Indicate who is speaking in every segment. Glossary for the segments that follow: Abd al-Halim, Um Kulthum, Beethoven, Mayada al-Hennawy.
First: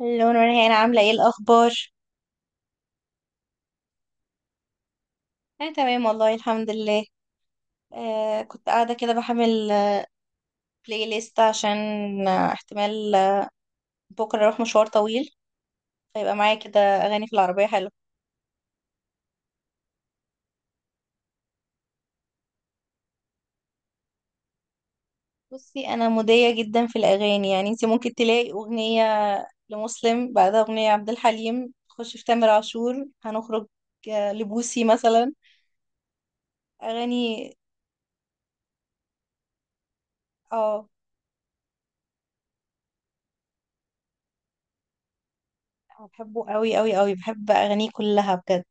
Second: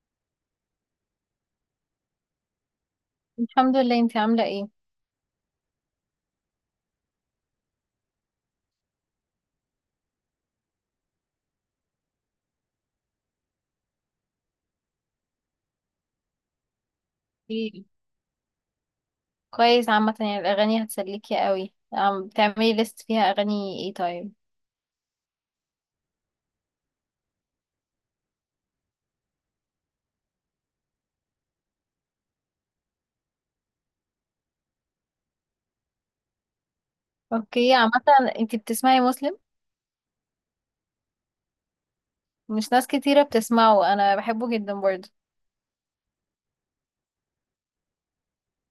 Speaker 1: اللون ورهان عاملة ايه الأخبار؟
Speaker 2: الحمد لله. انتي عاملة ايه؟
Speaker 1: أنا تمام والله الحمد لله. كنت قاعدة كده بحمل بلاي ليست عشان احتمال. بكرة أروح مشوار طويل، فيبقى معايا كده أغاني في العربية
Speaker 2: إيه.
Speaker 1: حلوة.
Speaker 2: كويس عامة، يعني الأغاني هتسليكي قوي. عم بتعملي ليست فيها أغاني ايه طيب؟
Speaker 1: بصي، أنا مودية جدا في الأغاني. يعني انتي ممكن تلاقي أغنية لمسلم، بعدها أغنية عبد الحليم، تخش في تامر عاشور، هنخرج لبوسي مثلا أغاني.
Speaker 2: اوكي عامة. انتي بتسمعي مسلم؟
Speaker 1: اه،
Speaker 2: مش ناس كتيرة بتسمعه، أنا بحبه جدا برضه.
Speaker 1: بحبه قوي قوي قوي، بحب أغانيه كلها بجد.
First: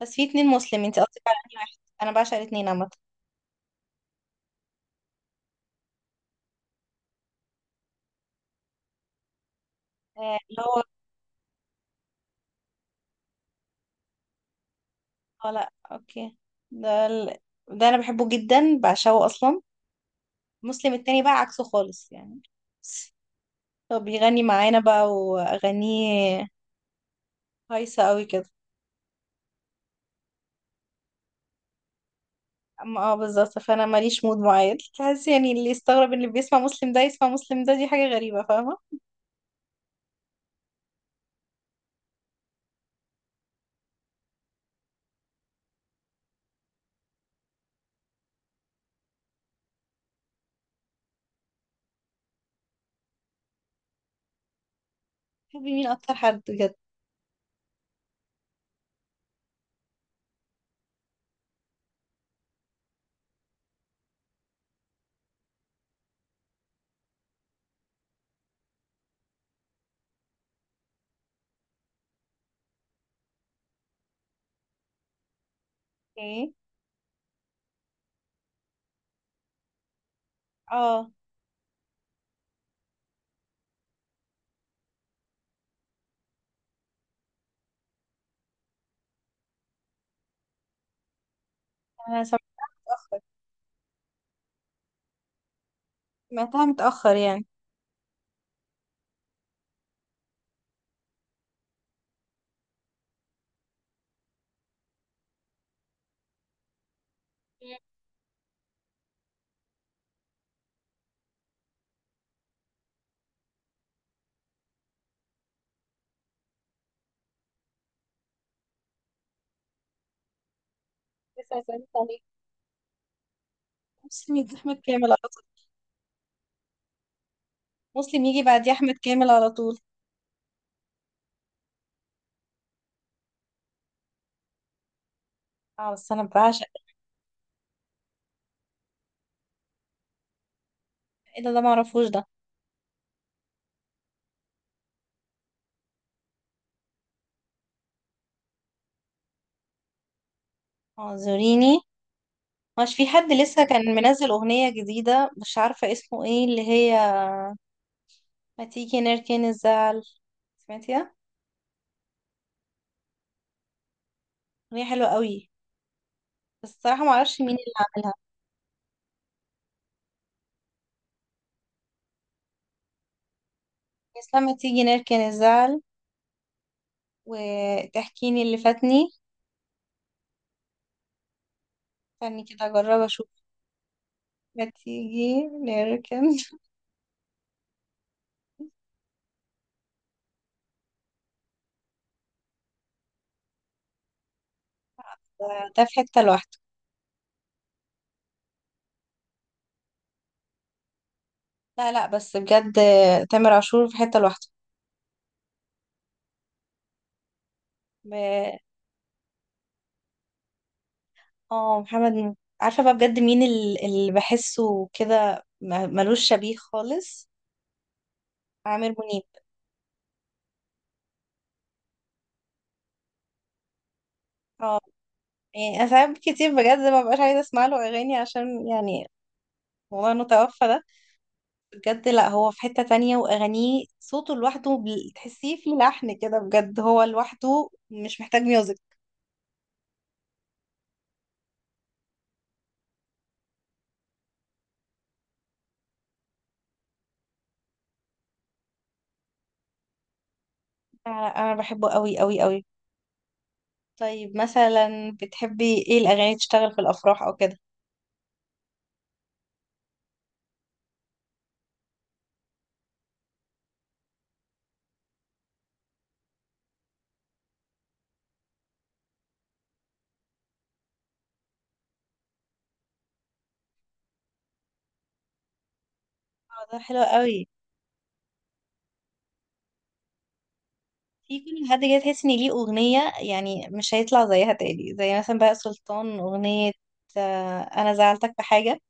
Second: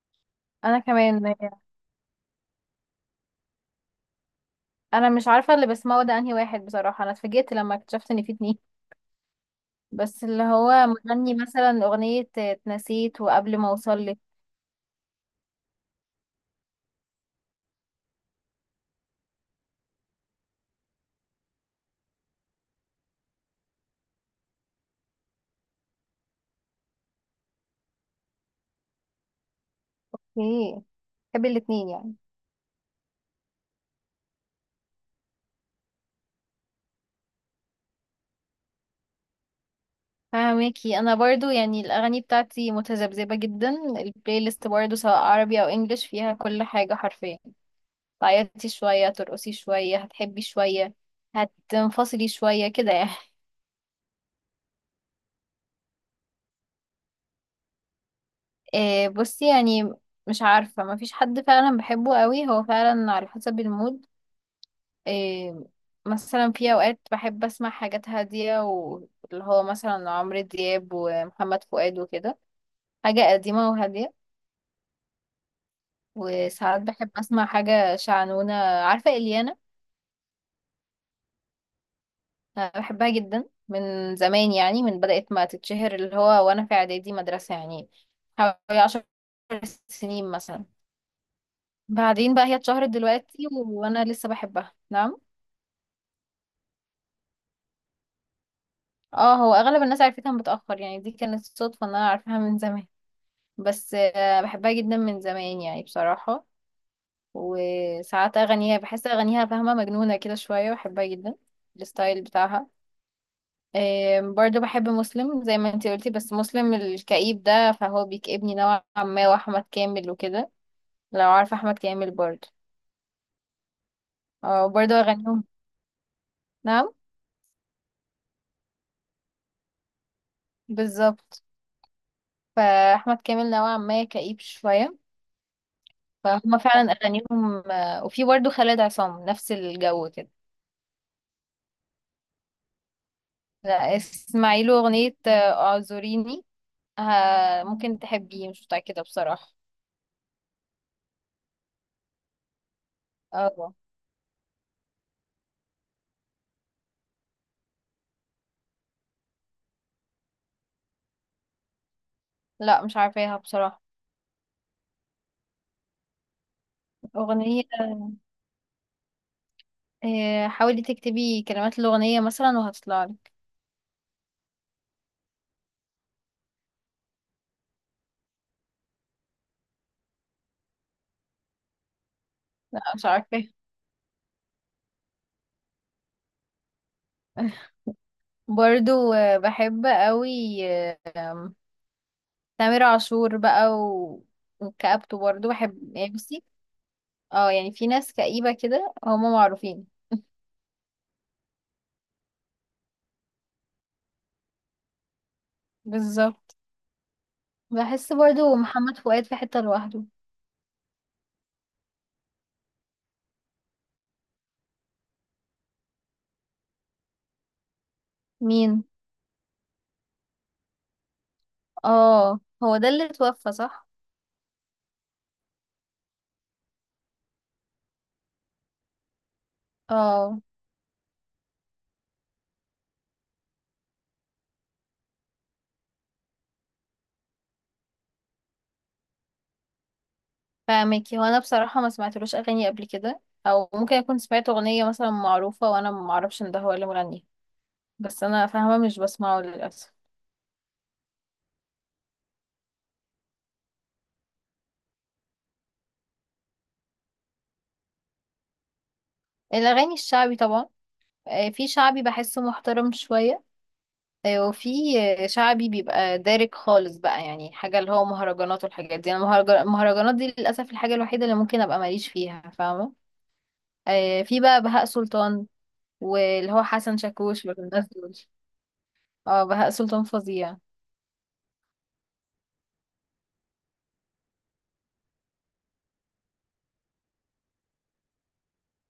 Speaker 1: بس في اتنين
Speaker 2: أنا
Speaker 1: مسلم، انتي قصدك
Speaker 2: كمان.
Speaker 1: على أغاني واحد. أنا بعشق الاتنين عامة.
Speaker 2: أنا مش عارفة اللي بسمعه ده أنهي واحد بصراحة، أنا اتفاجئت لما اكتشفت إن في اتنين. بس اللي
Speaker 1: اللي هو
Speaker 2: هو مغني مثلا أغنية اتنسيت وقبل ما أوصلك.
Speaker 1: اه لا اوكي. ده ال... ده انا بحبه جدا، بعشقه اصلا. مسلم التاني بقى عكسه خالص يعني، هو بيغني معانا بقى، واغانيه هايصه قوي كده.
Speaker 2: ايه، بحب الاتنين يعني.
Speaker 1: اما بالظبط، فانا ماليش مود معين. تحس يعني اللي يستغرب ان اللي بيسمع مسلم ده يسمع مسلم ده، دي حاجه غريبه، فاهمه.
Speaker 2: فاهمكي، انا برضو يعني الاغاني بتاعتي متذبذبه جدا. البلاي ليست برضو سواء عربي او انجليش فيها كل حاجه حرفيا. تعيطي شويه، ترقصي شويه، هتحبي شويه، هتنفصلي شويه كده يعني.
Speaker 1: بتحبي مين اكتر حد بجد؟
Speaker 2: إيه، بصي يعني، مش عارفه، ما فيش حد فعلا بحبه قوي، هو فعلا على حسب المود. إيه، مثلا في اوقات بحب اسمع حاجات هاديه، واللي هو مثلا عمرو دياب ومحمد فؤاد وكده. حاجه قديمه وهاديه.
Speaker 1: ايه.
Speaker 2: وساعات بحب اسمع حاجة شعنونة، عارفة اليانا؟
Speaker 1: اه،
Speaker 2: أنا بحبها جدا من زمان يعني، من بدأت ما تتشهر اللي هو وانا في اعدادي مدرسة يعني. حوالي 10 سنين مثلا.
Speaker 1: انا
Speaker 2: بعدين بقى هي
Speaker 1: سمعتها
Speaker 2: اتشهرت
Speaker 1: متاخر،
Speaker 2: دلوقتي وانا لسه بحبها، نعم.
Speaker 1: سمعتها متاخر يعني.
Speaker 2: اه، هو اغلب الناس عرفتها متأخر يعني، دي كانت صدفة ان انا عارفاها من زمان. بس بحبها جدا من زمان يعني بصراحة.
Speaker 1: مم.
Speaker 2: وساعات اغانيها بحس اغانيها فاهمة مجنونة كده شوية، بحبها جدا. الستايل بتاعها. برضو بحب مسلم زي ما انتي قلتي، بس مسلم الكئيب ده فهو بيكئبني نوعا ما، واحمد كامل وكده. لو عارفه
Speaker 1: لسه
Speaker 2: احمد
Speaker 1: هسألك
Speaker 2: كامل
Speaker 1: عليه.
Speaker 2: برضو.
Speaker 1: مسلم يجي
Speaker 2: اه،
Speaker 1: احمد
Speaker 2: برضو
Speaker 1: كامل على طول.
Speaker 2: اغانيهم. نعم.
Speaker 1: مسلم يجي بعد احمد كامل على طول.
Speaker 2: بالظبط. فاحمد كامل نوعا ما كئيب شويه.
Speaker 1: اه بس انا
Speaker 2: فهما
Speaker 1: بعشق.
Speaker 2: فعلا اغانيهم، وفي برضو خالد عصام نفس الجو كده.
Speaker 1: ايه ده؟ ده معرفوش ده.
Speaker 2: لا، اسمعي له اغنيه، اعذريني. ممكن تحبيه، مش متاكده بصراحه.
Speaker 1: اعذريني؟ مش في حد لسه
Speaker 2: اه.
Speaker 1: كان منزل اغنية جديدة، مش عارفة اسمه ايه اللي هي ما تيجي نركن الزعل؟ سمعتيها؟
Speaker 2: لا، مش عارفاها بصراحه.
Speaker 1: اغنية حلوة قوي، بس الصراحة ما اعرفش مين اللي
Speaker 2: اغنيه،
Speaker 1: عاملها.
Speaker 2: حاولي تكتبي كلمات الأغنية مثلا وهتطلع لك.
Speaker 1: بس لما تيجي نركن الزعل وتحكيني اللي فاتني. استني كده
Speaker 2: لا،
Speaker 1: اجرب
Speaker 2: مش
Speaker 1: اشوف.
Speaker 2: عارفة.
Speaker 1: ما تيجي نركن
Speaker 2: برضو بحب قوي. آه، آم، تامر عاشور بقى وكآبته
Speaker 1: ده
Speaker 2: برضو بحب
Speaker 1: في
Speaker 2: يعني،
Speaker 1: حتة
Speaker 2: بصي.
Speaker 1: لوحده.
Speaker 2: اه يعني في ناس كئيبة كده هما معروفين.
Speaker 1: لا لا، بس بجد، تامر عاشور في حتة
Speaker 2: بالظبط. بحس برضو
Speaker 1: لوحده.
Speaker 2: محمد فؤاد في حتة لوحده.
Speaker 1: اه محمد عارفة بقى بجد مين اللي بحسه كده ملوش شبيه خالص.
Speaker 2: مين؟
Speaker 1: عامر منيب.
Speaker 2: اه، هو ده اللي اتوفى، صح؟
Speaker 1: اه، يعني انا ساعات كتير بجد ما ببقاش عايزة اسمع له اغاني، عشان يعني والله انه
Speaker 2: اه.
Speaker 1: توفى ده بجد. لا، هو في حتة تانية، واغانيه صوته لوحده، تحسيه فيه لحن كده بجد، هو لوحده مش محتاج ميوزك.
Speaker 2: فاهمك، هو انا بصراحة ما سمعتلوش اغاني قبل كده. او ممكن اكون سمعت اغنية مثلا معروفة وانا ما اعرفش ان ده هو اللي مغني. بس انا فاهمة، مش بسمعه للأسف.
Speaker 1: أنا بحبه قوي قوي قوي. طيب مثلا بتحبي ايه الاغاني تشتغل في الافراح او كده؟
Speaker 2: الأغاني الشعبي طبعا. في شعبي بحسه محترم شوية. وفي شعبي بيبقى دارك خالص بقى، يعني حاجة اللي هو مهرجانات والحاجات دي، انا المهرجانات دي للأسف الحاجة الوحيدة اللي ممكن ابقى ماليش فيها، فاهمة؟ في بقى بهاء سلطان، واللي
Speaker 1: اه
Speaker 2: هو
Speaker 1: ده
Speaker 2: حسن
Speaker 1: حلو قوي.
Speaker 2: شاكوش والناس دول. اه، بهاء سلطان فظيع.
Speaker 1: في كل حد كده، تحس ان ليه اغنية يعني مش هيطلع زيها تاني، زي مثلا بقى سلطان اغنية. انا زعلتك بحاجة،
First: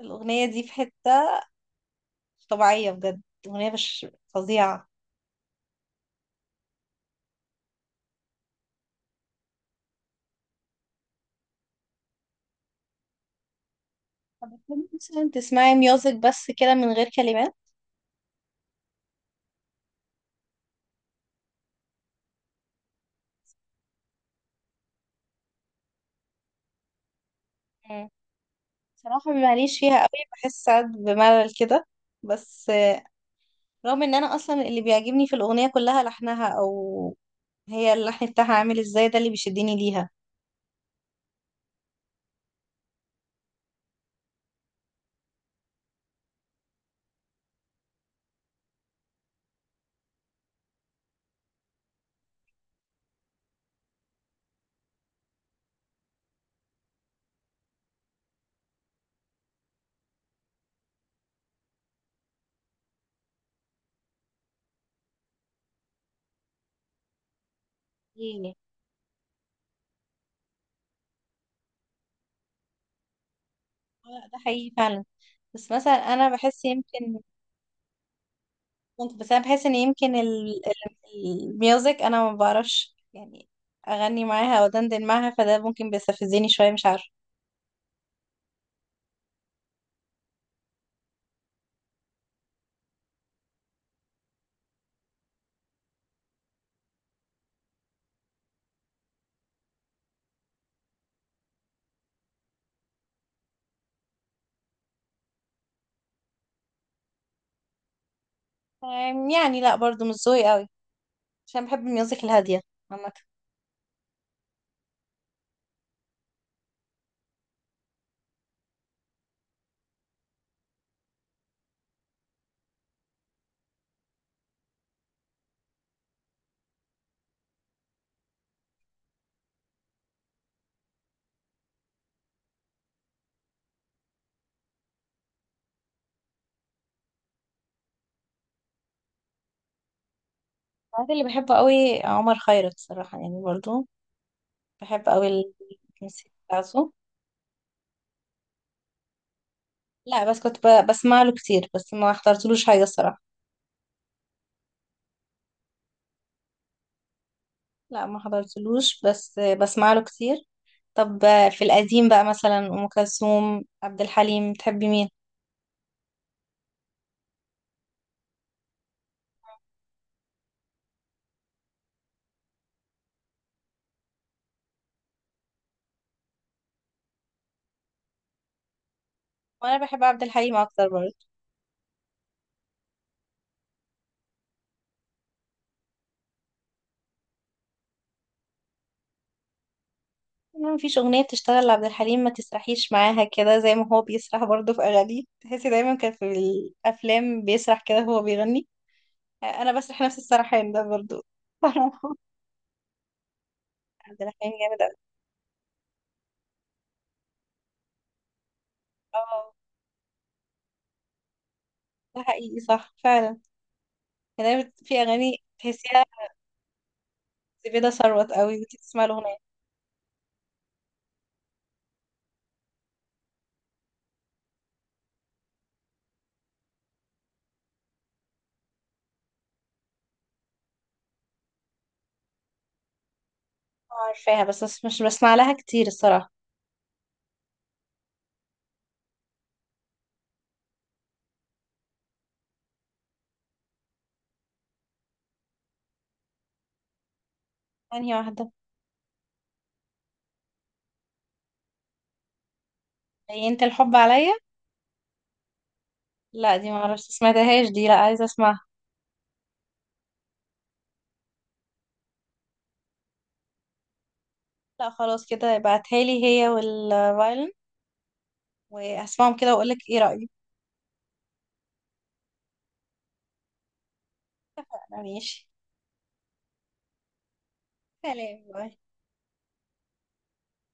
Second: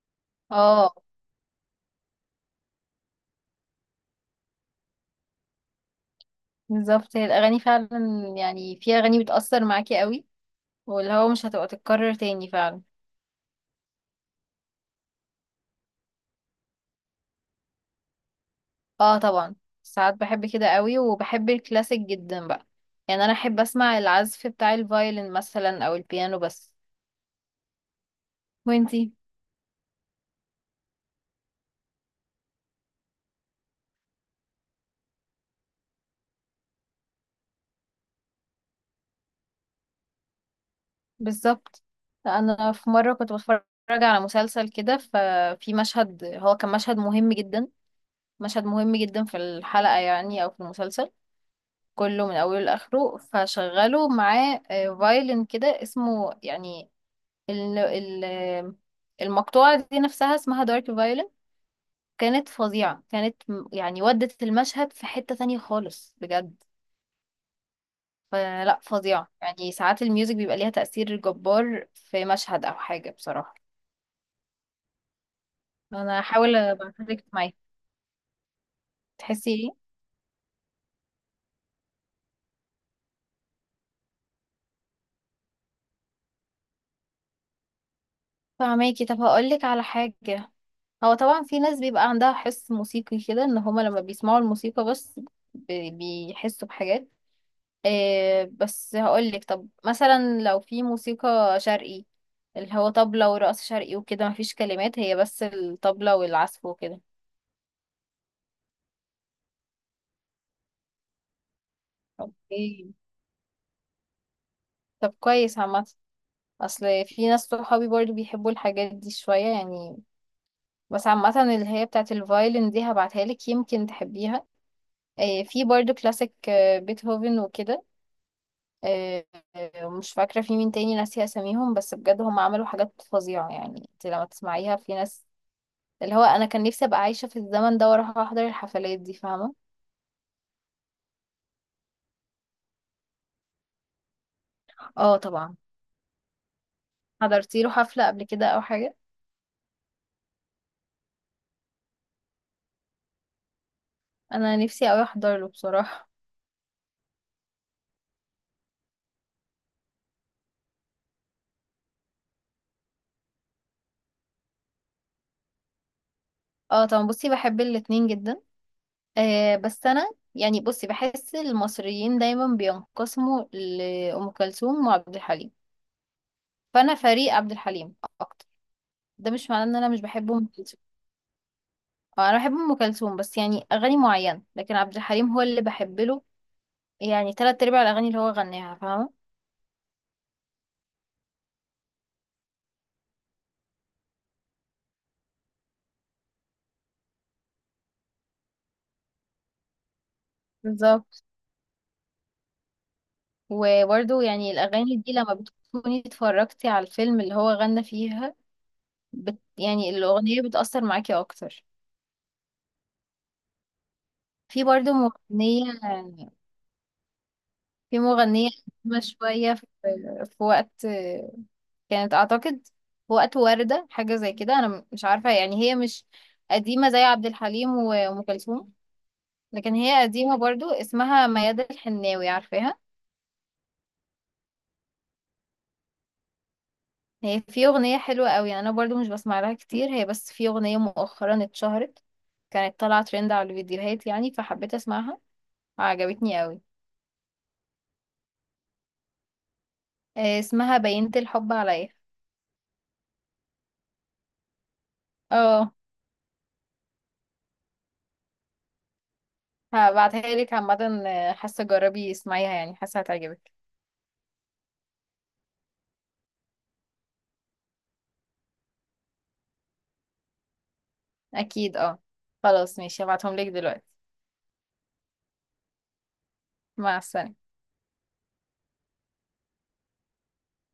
Speaker 1: الاغنية دي في
Speaker 2: اه
Speaker 1: حتة مش طبيعية بجد، اغنية مش فظيعة.
Speaker 2: بالظبط، هي الأغاني فعلا. يعني في أغاني بتأثر معاكي قوي، واللي هو مش هتبقى تتكرر تاني فعلا.
Speaker 1: طب بتحبي مثلا تسمعي ميوزك بس كده من غير كلمات؟
Speaker 2: اه طبعا. ساعات بحب كده قوي، وبحب الكلاسيك جدا بقى. يعني انا احب اسمع العزف بتاع الفايلن مثلا او البيانو بس.
Speaker 1: مم.
Speaker 2: وانتي؟
Speaker 1: صراحة ماليش فيها قوي، بحس ساعات بملل كده، بس رغم ان انا اصلا اللي بيعجبني في الاغنية كلها لحنها، او هي اللحن بتاعها عامل ازاي، ده اللي بيشدني ليها.
Speaker 2: بالظبط. انا في مره كنت بتفرج على مسلسل كده، ففي مشهد، هو كان مشهد مهم جدا. مشهد مهم جدا في الحلقه يعني، او في المسلسل كله من اوله لاخره. فشغلوا معاه فايلن كده اسمه يعني. ال ال المقطوعه دي نفسها اسمها دارك فايلن. كانت فظيعة، كانت يعني ودت المشهد في حتة تانية خالص بجد.
Speaker 1: ايه.
Speaker 2: فلا، فظيعة. يعني ساعات الميوزك بيبقى ليها تأثير جبار في مشهد أو حاجة بصراحة.
Speaker 1: ده حقيقي فعلا. بس مثلا
Speaker 2: أنا
Speaker 1: انا
Speaker 2: هحاول
Speaker 1: بحس يمكن،
Speaker 2: أبعتلك معايا.
Speaker 1: ممكن، بس انا
Speaker 2: تحسي
Speaker 1: بحس
Speaker 2: إيه؟
Speaker 1: ان يمكن الميوزك انا ما بعرفش يعني اغني معاها او دندن معاها، فده ممكن بيستفزني شويه، مش عارفه.
Speaker 2: فهماكي، طب هقولك على حاجة. هو طبعا في ناس بيبقى عندها حس موسيقي كده، إن هما لما بيسمعوا الموسيقى بس بيحسوا بحاجات. إيه، بس هقولك طب مثلا لو في موسيقى شرقي، اللي هو طبلة ورقص شرقي وكده، مفيش كلمات، هي بس الطبلة والعزف وكده.
Speaker 1: يعني لا برضو مش ذوقي قوي، عشان بحب الميوزك الهاديه
Speaker 2: اوكي.
Speaker 1: عامه.
Speaker 2: طب كويس عامة، اصل في ناس صحابي برضو بيحبوا الحاجات دي شوية يعني. بس عامة اللي هي بتاعت الفايلن دي هبعتها لك، يمكن تحبيها. إيه، في برضو كلاسيك، بيتهوفن وكده. إيه. مش فاكرة في مين تاني، ناسية اساميهم، بس بجد هم عملوا حاجات فظيعة يعني انت لما تسمعيها. في ناس، اللي هو انا كان نفسي ابقى عايشه في الزمن ده واروح احضر الحفلات دي، فاهمه؟
Speaker 1: بعد اللي بحبه قوي عمر خيرت صراحه، يعني برضو بحب
Speaker 2: اه
Speaker 1: قوي
Speaker 2: طبعا.
Speaker 1: الموسيقى بتاعته.
Speaker 2: حضرتي له حفله قبل كده او حاجه؟
Speaker 1: لا، بس كنت بسمع له كتير، بس ما حضرتلوش حاجه الصراحه.
Speaker 2: انا نفسي اوي احضر له بصراحه.
Speaker 1: لا ما حضرتلوش، بس بسمع له كتير. طب في القديم بقى، مثلا ام كلثوم، عبد الحليم، تحبي مين؟
Speaker 2: اه طبعا، بصي بحب الاتنين جدا. بس انا يعني، بصي، بحس المصريين دايما بينقسموا لأم كلثوم وعبد الحليم. فانا فريق عبد الحليم اكتر. ده مش معناه ان
Speaker 1: وانا
Speaker 2: انا مش
Speaker 1: بحب عبد
Speaker 2: بحب ام
Speaker 1: الحليم
Speaker 2: كلثوم.
Speaker 1: اكتر برضه.
Speaker 2: اه، انا بحب ام كلثوم بس يعني اغاني معينه، لكن عبد الحليم هو اللي بحب له، يعني تلات ارباع الاغاني اللي هو غناها، فاهمه؟
Speaker 1: ما فيش اغنيه بتشتغل لعبد الحليم ما تسرحيش معاها كده، زي ما هو بيسرح برضه في اغانيه، تحسي دايما كان في الافلام بيسرح كده وهو بيغني. انا بسرح نفس السرحان ده
Speaker 2: بالظبط.
Speaker 1: برضه. عبد
Speaker 2: وبرضه يعني
Speaker 1: الحليم جامد أوي.
Speaker 2: الأغاني دي لما بتكوني اتفرجتي على الفيلم اللي هو غنى فيها،
Speaker 1: اه
Speaker 2: يعني الأغنية بتأثر معاكي أكتر.
Speaker 1: ده حقيقي صح فعلا. يعني
Speaker 2: في
Speaker 1: أنا
Speaker 2: برضه
Speaker 1: في اغاني
Speaker 2: مغنية،
Speaker 1: تحسيها زبيدة
Speaker 2: في
Speaker 1: ثروت
Speaker 2: مغنية
Speaker 1: قوي وانتي
Speaker 2: قديمة
Speaker 1: تسمعي الاغنيه.
Speaker 2: شوية، في وقت كانت، أعتقد في وقت وردة حاجة زي كده، أنا مش عارفة. يعني هي مش قديمة زي عبد الحليم وأم كلثوم، لكن هي قديمة برضه، اسمها ميادة الحناوي، عارفاها؟
Speaker 1: عارفاها، بس مش بسمع لها كتير الصراحه.
Speaker 2: هي في أغنية حلوة قوي، يعني أنا برضو مش بسمع لها كتير، هي بس في أغنية مؤخرا اتشهرت، كانت طالعة ترند على الفيديوهات يعني، فحبيت أسمعها. عجبتني قوي.
Speaker 1: ثانيه واحده.
Speaker 2: اسمها بينت الحب عليا.
Speaker 1: هي انت الحب عليا؟
Speaker 2: اه.
Speaker 1: لا دي ما اعرفش، سمعتهاش دي، لا عايزه اسمعها.
Speaker 2: هبعتها لك عامة، حاسة جربي اسمعيها يعني، حاسة هتعجبك.
Speaker 1: لا خلاص كده، ابعتها لي هي والفايلن، وهسمعهم كده واقول لك ايه رأيي.
Speaker 2: أكيد اه. خلاص ماشي، هبعتهم لك دلوقتي.
Speaker 1: أنا ماشي.
Speaker 2: مع السلامة.
Speaker 1: سلام، باي.